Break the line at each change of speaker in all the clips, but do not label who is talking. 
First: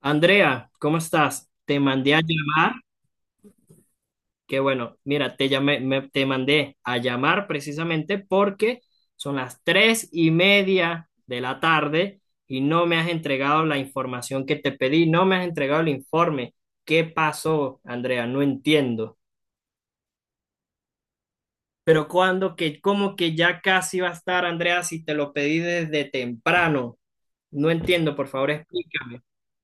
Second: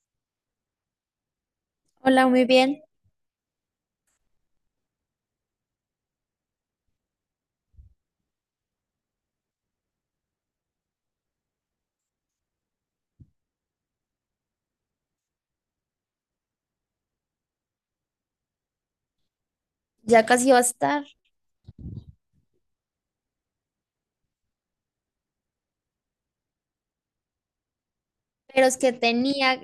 Andrea, ¿cómo estás? Te mandé a
Hola, muy
llamar,
bien.
que bueno, mira, te llamé, te mandé a llamar precisamente porque son las tres y media de la tarde y no me has entregado la información que te pedí, no me has entregado el informe. ¿Qué pasó, Andrea? No entiendo.
Ya casi va a estar,
Pero cómo que ya casi va a estar, Andrea, si te lo pedí desde temprano. No entiendo, por favor,
pero es que
explícame.
tenía,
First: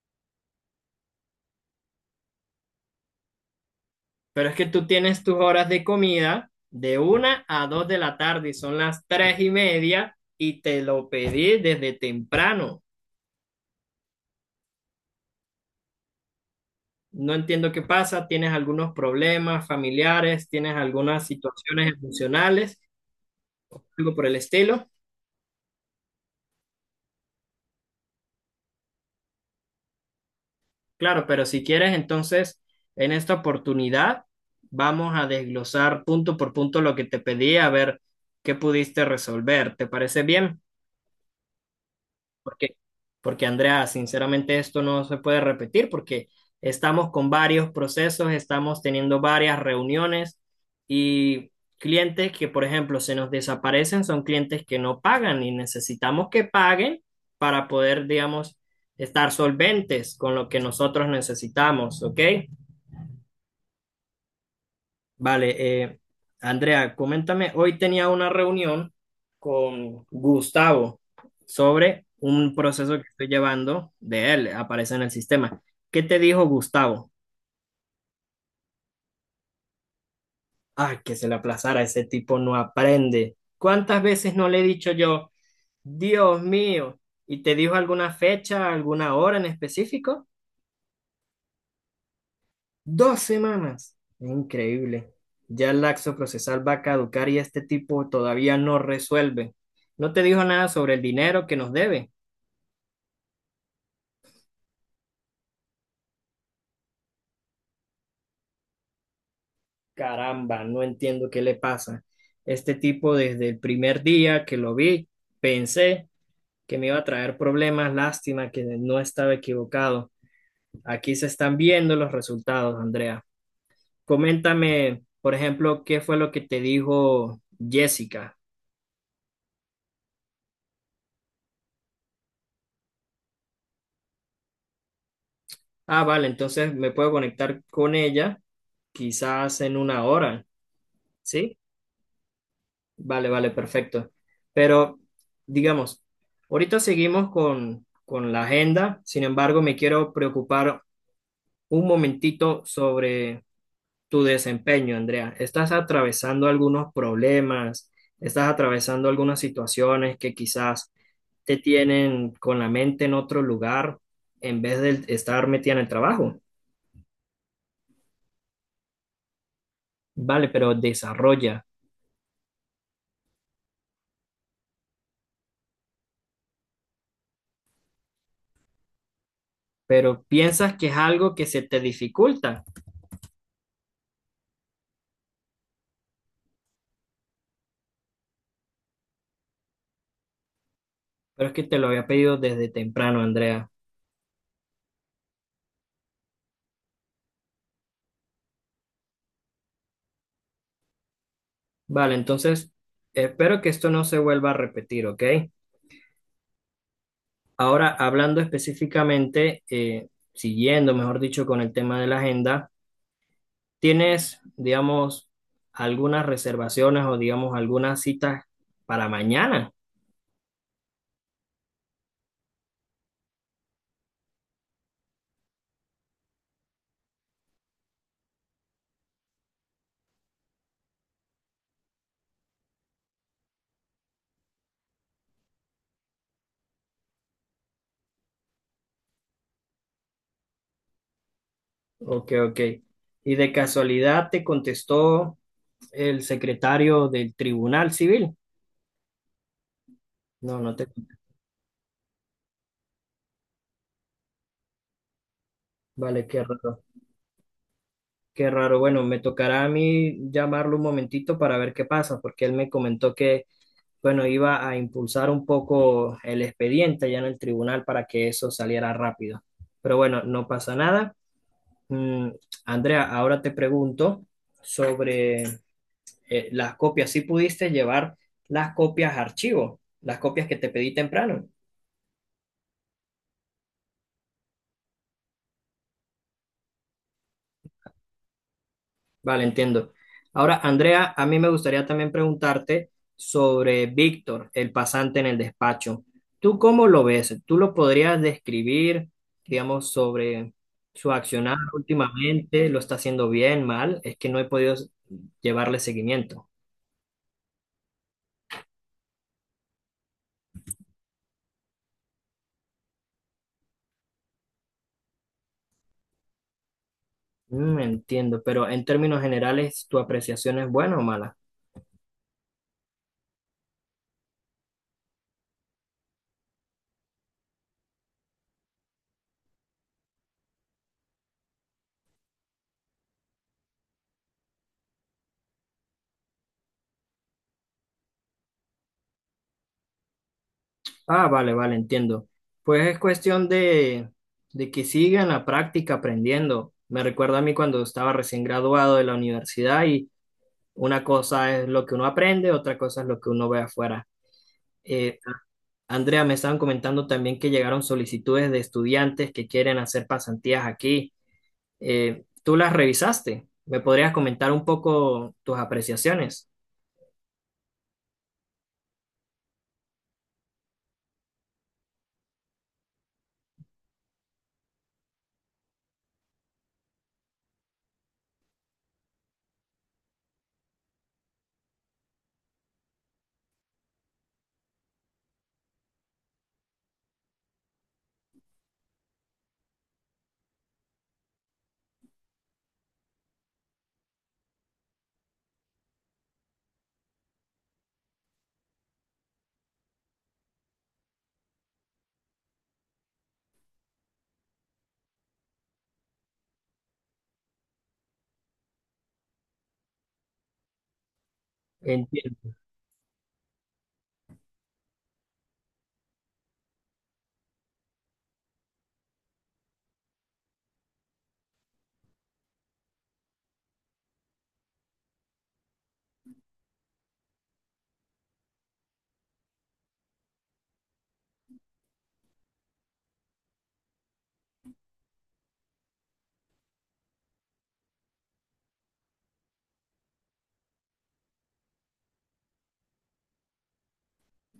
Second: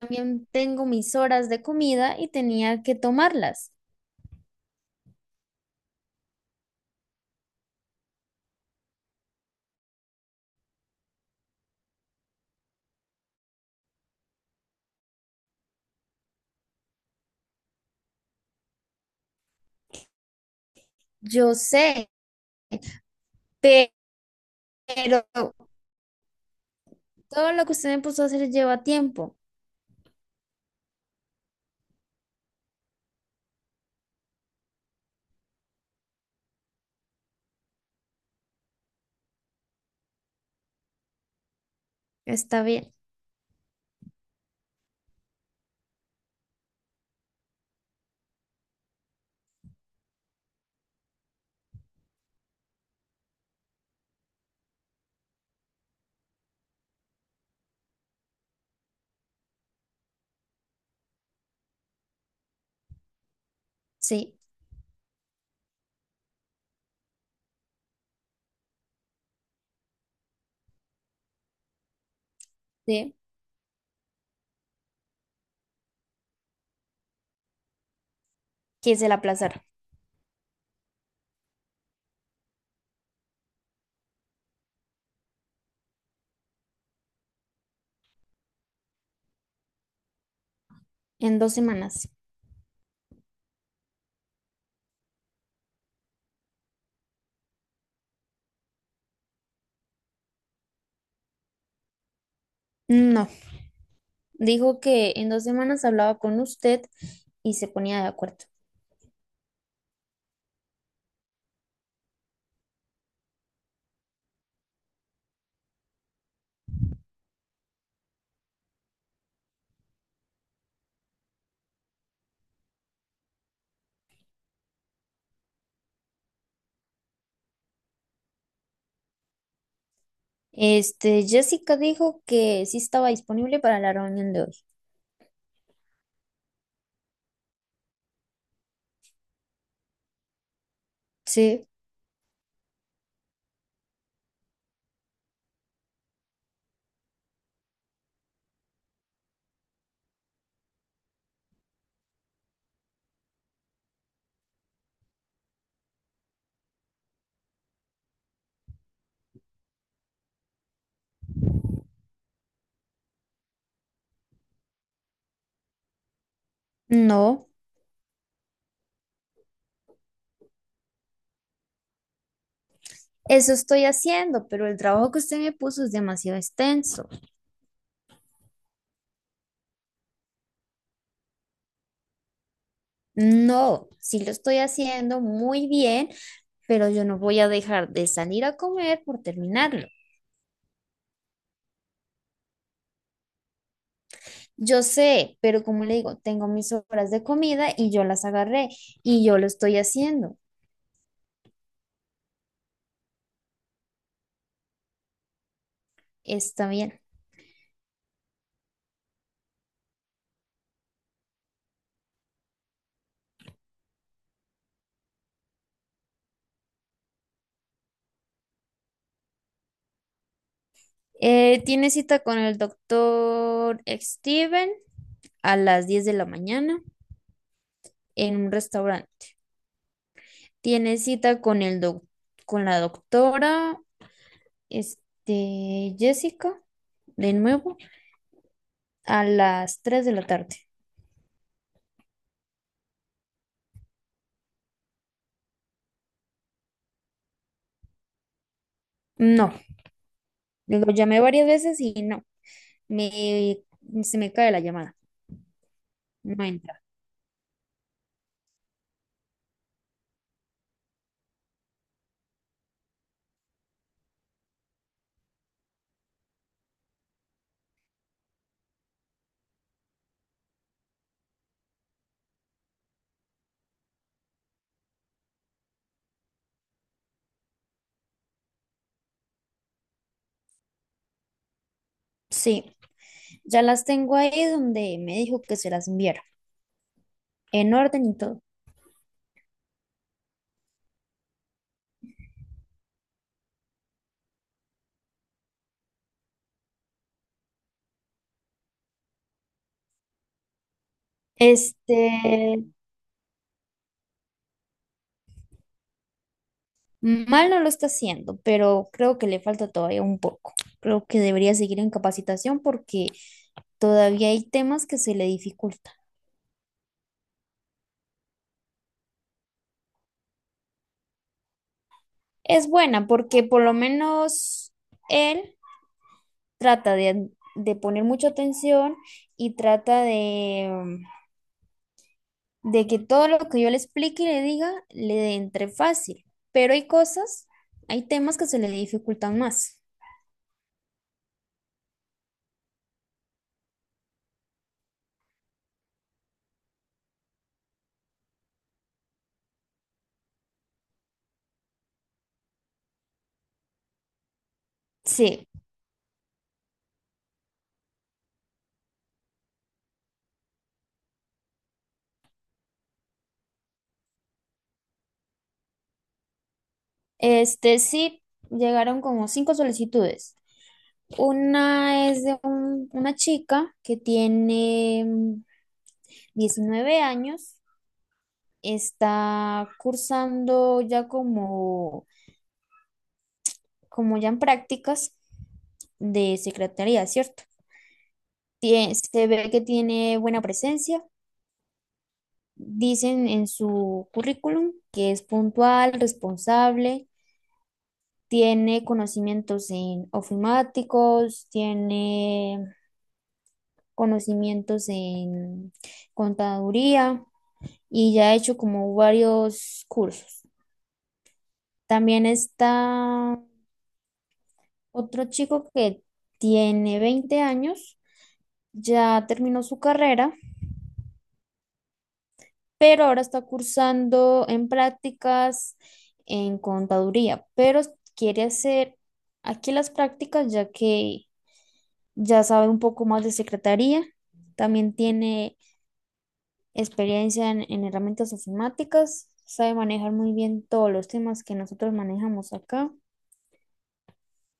también tengo mis horas de comida y tenía que tomarlas.
Pero es que tú tienes tus horas de comida de una a dos de la tarde y son las tres y media y te lo pedí desde temprano. No entiendo qué pasa, tienes algunos problemas familiares, tienes algunas
Yo
situaciones
sé,
emocionales,
pe-
algo por el estilo.
pero todo lo que usted me puso a hacer lleva tiempo.
Claro, pero si quieres, entonces en esta oportunidad vamos a desglosar punto por punto lo que te pedí, a ver qué pudiste resolver. ¿Te parece bien?
Está
Porque,
bien.
porque Andrea, sinceramente esto no se puede repetir porque estamos con varios procesos, estamos teniendo varias reuniones y clientes que, por ejemplo, se nos desaparecen son clientes que no pagan y necesitamos que paguen para poder, digamos, estar solventes con lo que nosotros necesitamos, ¿ok?
Sí,
Vale, Andrea, coméntame, hoy tenía una reunión con Gustavo sobre un proceso que
sí,
estoy llevando de él, aparece en el sistema. ¿Qué te dijo Gustavo?
quise la aplazar
Ah, que se le aplazara, ese tipo no aprende. ¿Cuántas veces no le he dicho yo, Dios mío? ¿Y te dijo alguna fecha, alguna hora en específico?
en 2 semanas.
Dos semanas. Increíble. Ya el laxo procesal va a caducar y este tipo todavía no resuelve. No te dijo nada sobre el dinero que nos debe.
No, dijo que en 2 semanas hablaba con usted y se ponía de acuerdo.
Caramba, no entiendo qué le pasa. Este tipo desde el primer día que lo vi, pensé que me iba a traer problemas. Lástima que no estaba equivocado. Aquí se están viendo los resultados, Andrea. Coméntame, por ejemplo, qué fue lo que te dijo Jessica.
Jessica dijo que sí estaba disponible para la reunión de hoy.
Ah, vale, entonces me puedo conectar con ella quizás en una hora, ¿sí?
Sí.
Vale, vale, perfecto. Pero, digamos, ahorita seguimos con la agenda, sin embargo, me quiero preocupar un momentito sobre tu desempeño, Andrea. ¿Estás atravesando algunos problemas? ¿Estás atravesando algunas situaciones que quizás te tienen con la mente en otro lugar en vez de estar metida en el trabajo?
No.
Vale, pero desarrolla.
Eso estoy haciendo, pero el trabajo que usted me puso es demasiado extenso.
Pero piensas que es algo que se te dificulta.
No, sí lo estoy haciendo muy bien, pero yo no voy a dejar de salir a comer por terminarlo.
Pero es que te lo había pedido desde temprano, Andrea.
Yo sé, pero como le digo, tengo mis horas de comida y yo las agarré y yo lo estoy haciendo.
Vale, entonces espero que esto no se vuelva a repetir, ¿ok?
Está bien.
Ahora, hablando específicamente, siguiendo, mejor dicho, con el tema de la agenda, ¿tienes, digamos, algunas reservaciones o, digamos, algunas citas para mañana?
Tiene cita con el doctor Steven a las 10 de la mañana en un restaurante. Tiene cita con el con la doctora. Jessica, de nuevo, a las 3 de la tarde.
Ok, ok. ¿Y de casualidad te contestó el secretario del Tribunal Civil?
No,
No, no te...
lo llamé varias veces y no, me, se me cae la llamada.
Vale, qué
No entra.
raro. Qué raro. Bueno, me tocará a mí llamarlo un momentito para ver qué pasa, porque él me comentó que, bueno, iba a impulsar un poco el expediente allá en el tribunal para que eso saliera rápido. Pero bueno, no pasa nada. Mm, Andrea, ahora te pregunto sobre las copias. ¿Si pudiste llevar las copias a archivo, las copias que te pedí temprano?
Sí, ya las tengo ahí donde me dijo que se las enviara, en orden y todo.
Vale, entiendo. Ahora, Andrea, a mí me gustaría también preguntarte sobre Víctor, el pasante en el despacho. ¿Tú cómo lo ves? ¿Tú lo podrías describir, digamos, sobre su accionar
Este,
últimamente? ¿Lo está haciendo bien, mal? Es que no he podido llevarle seguimiento.
Mal no lo está haciendo, pero creo que le falta todavía un poco. Creo que debería seguir en capacitación porque todavía hay temas que se le dificultan.
Mm, entiendo, pero en términos generales, ¿tu apreciación es buena o mala?
Es buena porque por lo menos él trata de poner mucha atención y trata de que todo lo que yo le explique y le diga le entre fácil. Pero hay cosas, hay temas que se le dificultan más.
Ah, vale, vale, entiendo. Pues es cuestión de, que sigan la práctica aprendiendo. Me recuerda a mí cuando estaba recién graduado de la universidad y una cosa es lo que uno aprende, otra cosa es lo que uno ve afuera. Eh,
Sí,
Andrea, me estaban comentando también que llegaron solicitudes de estudiantes que quieren hacer pasantías aquí. ¿Tú las revisaste? ¿Me podrías comentar un poco tus apreciaciones?
sí llegaron como cinco solicitudes. Una es de una chica que tiene 19 años, está cursando ya como ya en prácticas de secretaría, ¿cierto? Se ve que tiene buena presencia. Dicen en su currículum que es puntual, responsable, tiene conocimientos en ofimáticos, tiene conocimientos en contaduría y ya ha hecho como varios cursos. También
Entiendo.
está otro chico que tiene 20 años, ya terminó su carrera pero ahora está cursando en prácticas en contaduría, pero quiere hacer aquí las prácticas ya que ya sabe un poco más de secretaría, también tiene experiencia en herramientas informáticas, sabe manejar muy bien todos los temas que nosotros manejamos acá.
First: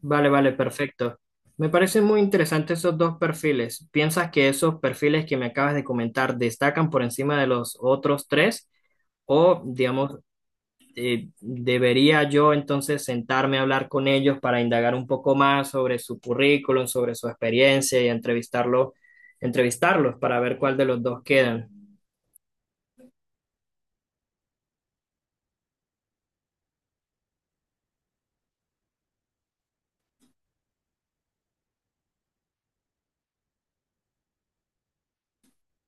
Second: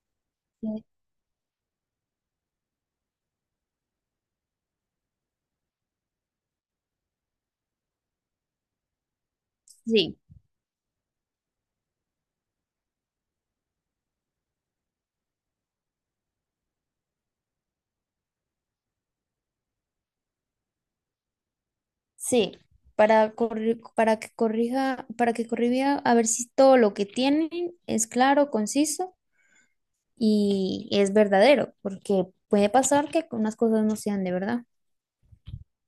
Vale, vale, perfecto. Me parecen muy interesantes esos dos perfiles. ¿Piensas que esos perfiles que me acabas de comentar destacan por encima de los otros tres? O, digamos,
Sí.
¿debería yo entonces sentarme a hablar con ellos para indagar un poco más sobre su currículum, sobre su experiencia y entrevistarlo, entrevistarlos para ver cuál de los dos quedan?
Sí, para que corrija a ver si todo lo que tienen es claro, conciso y es verdadero, porque puede pasar que unas cosas no sean de verdad.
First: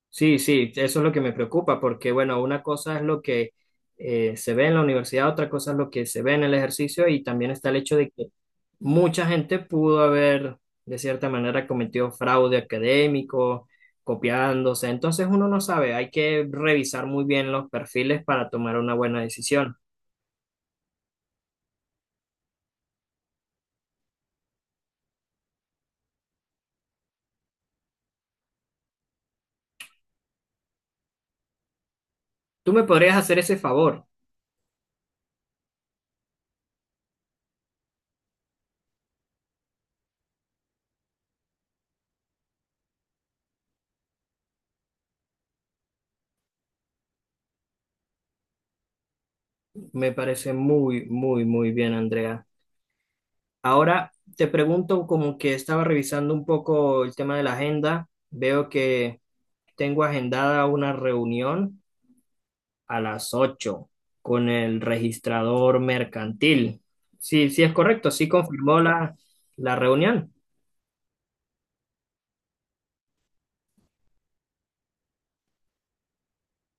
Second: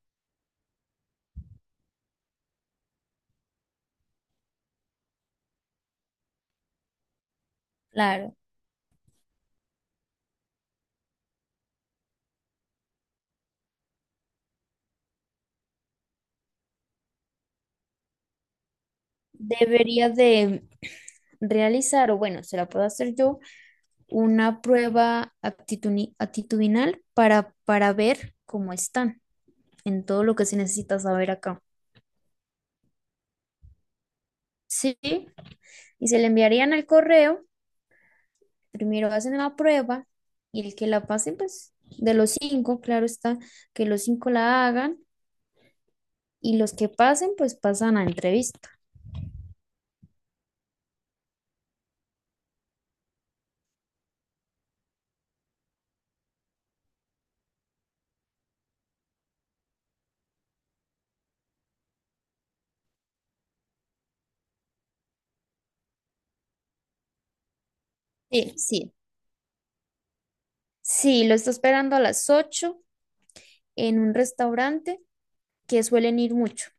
Sí, sí, eso es lo que me preocupa, porque bueno, una cosa es lo que se ve en la universidad, otra cosa es lo que se ve en el ejercicio y también está el hecho de que
Claro,
mucha gente pudo haber, de cierta manera, cometido fraude académico, copiándose. Entonces uno no sabe, hay que revisar muy bien los perfiles para tomar una buena decisión.
debería de realizar, o bueno, se la puedo hacer yo, una prueba actitudinal para ver cómo están en todo lo que se necesita saber acá.
Tú me podrías hacer ese favor.
Sí, y se le enviarían al correo, primero hacen la prueba y el que la pase, pues de los cinco, claro está, que los cinco la hagan y los que pasen, pues pasan a entrevista.
Me parece muy, muy, muy bien, Andrea. Ahora te pregunto, como que estaba revisando un poco el tema de la agenda, veo que tengo agendada una reunión a las 8 con el registrador mercantil. Sí, sí es correcto, sí
Sí,
confirmó
sí.
la reunión.
Sí, lo está esperando a las 8 en un restaurante que suelen ir mucho.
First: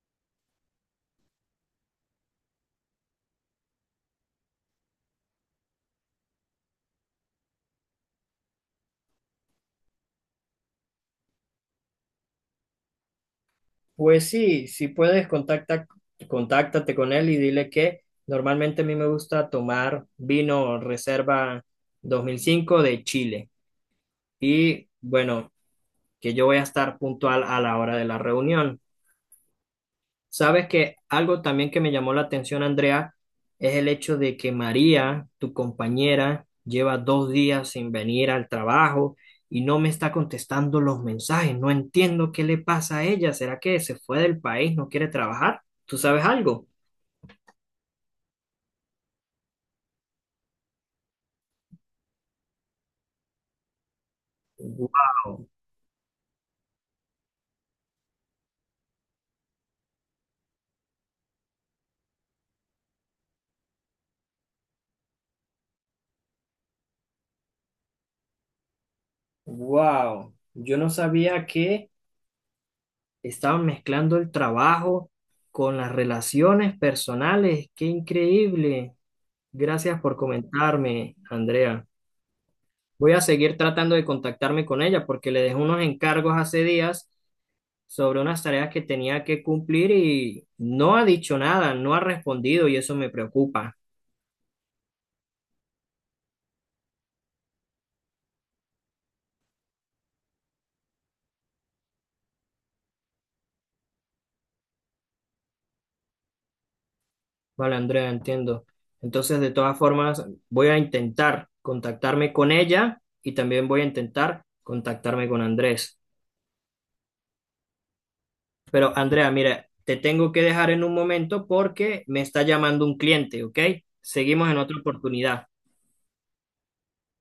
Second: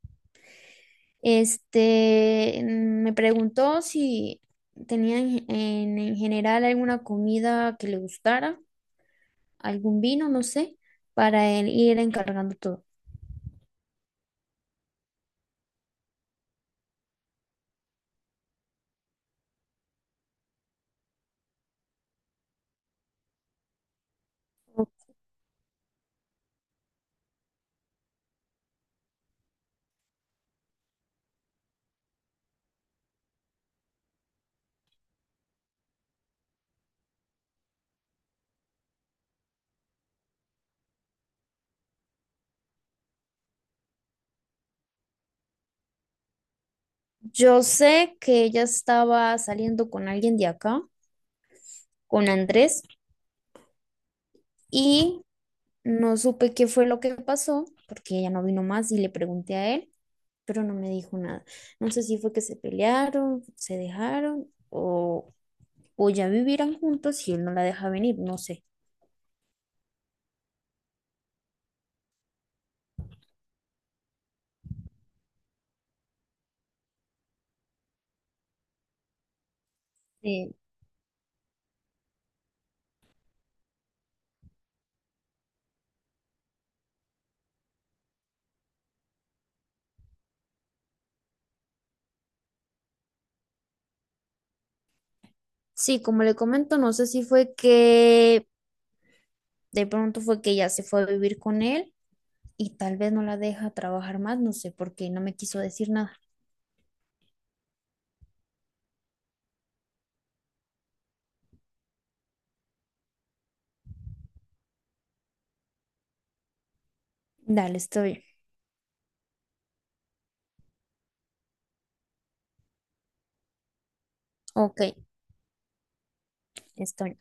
Me preguntó si tenía en general alguna comida que le gustara, algún vino, no sé, para él ir encargando todo.
Pues sí, si puedes, contáctate con él y dile que normalmente a mí me gusta tomar vino Reserva 2005 de Chile. Y bueno, que yo voy a estar puntual a la hora de la reunión. Sabes que algo también que me llamó la atención, Andrea, es el hecho de que María, tu compañera, lleva dos días sin venir al trabajo y no me está contestando los mensajes. No entiendo qué le pasa a ella. ¿Será que se fue del país, no quiere trabajar? ¿Tú sabes algo?
Yo sé que ella estaba saliendo con alguien de acá, con Andrés, y
Wow,
no supe qué fue lo que pasó, porque ella no vino más y le pregunté a él, pero no me dijo nada. No sé si fue que se pelearon, se dejaron o ya vivirán juntos y él no la deja venir, no sé.
wow. Yo no sabía que estaban mezclando el trabajo con las relaciones personales. Qué increíble. Gracias por
Eh,
comentarme, Andrea. Voy a seguir tratando de contactarme con ella porque le dejé unos encargos hace días sobre unas tareas que tenía que cumplir y no ha dicho nada, no ha respondido y eso me preocupa.
sí, como le comento, no sé si fue que de pronto fue que ella se fue a vivir con él y tal vez no la deja trabajar más, no sé, porque no me quiso decir nada.
Vale, Andrea, entiendo. Entonces, de todas formas, voy a intentar contactarme con ella y también voy a intentar contactarme con Andrés.
Dale, estoy.
Pero, Andrea, mira, te tengo que dejar en un momento porque me está llamando un cliente, ¿ok? Seguimos en otra
Ok,
oportunidad.
estoy.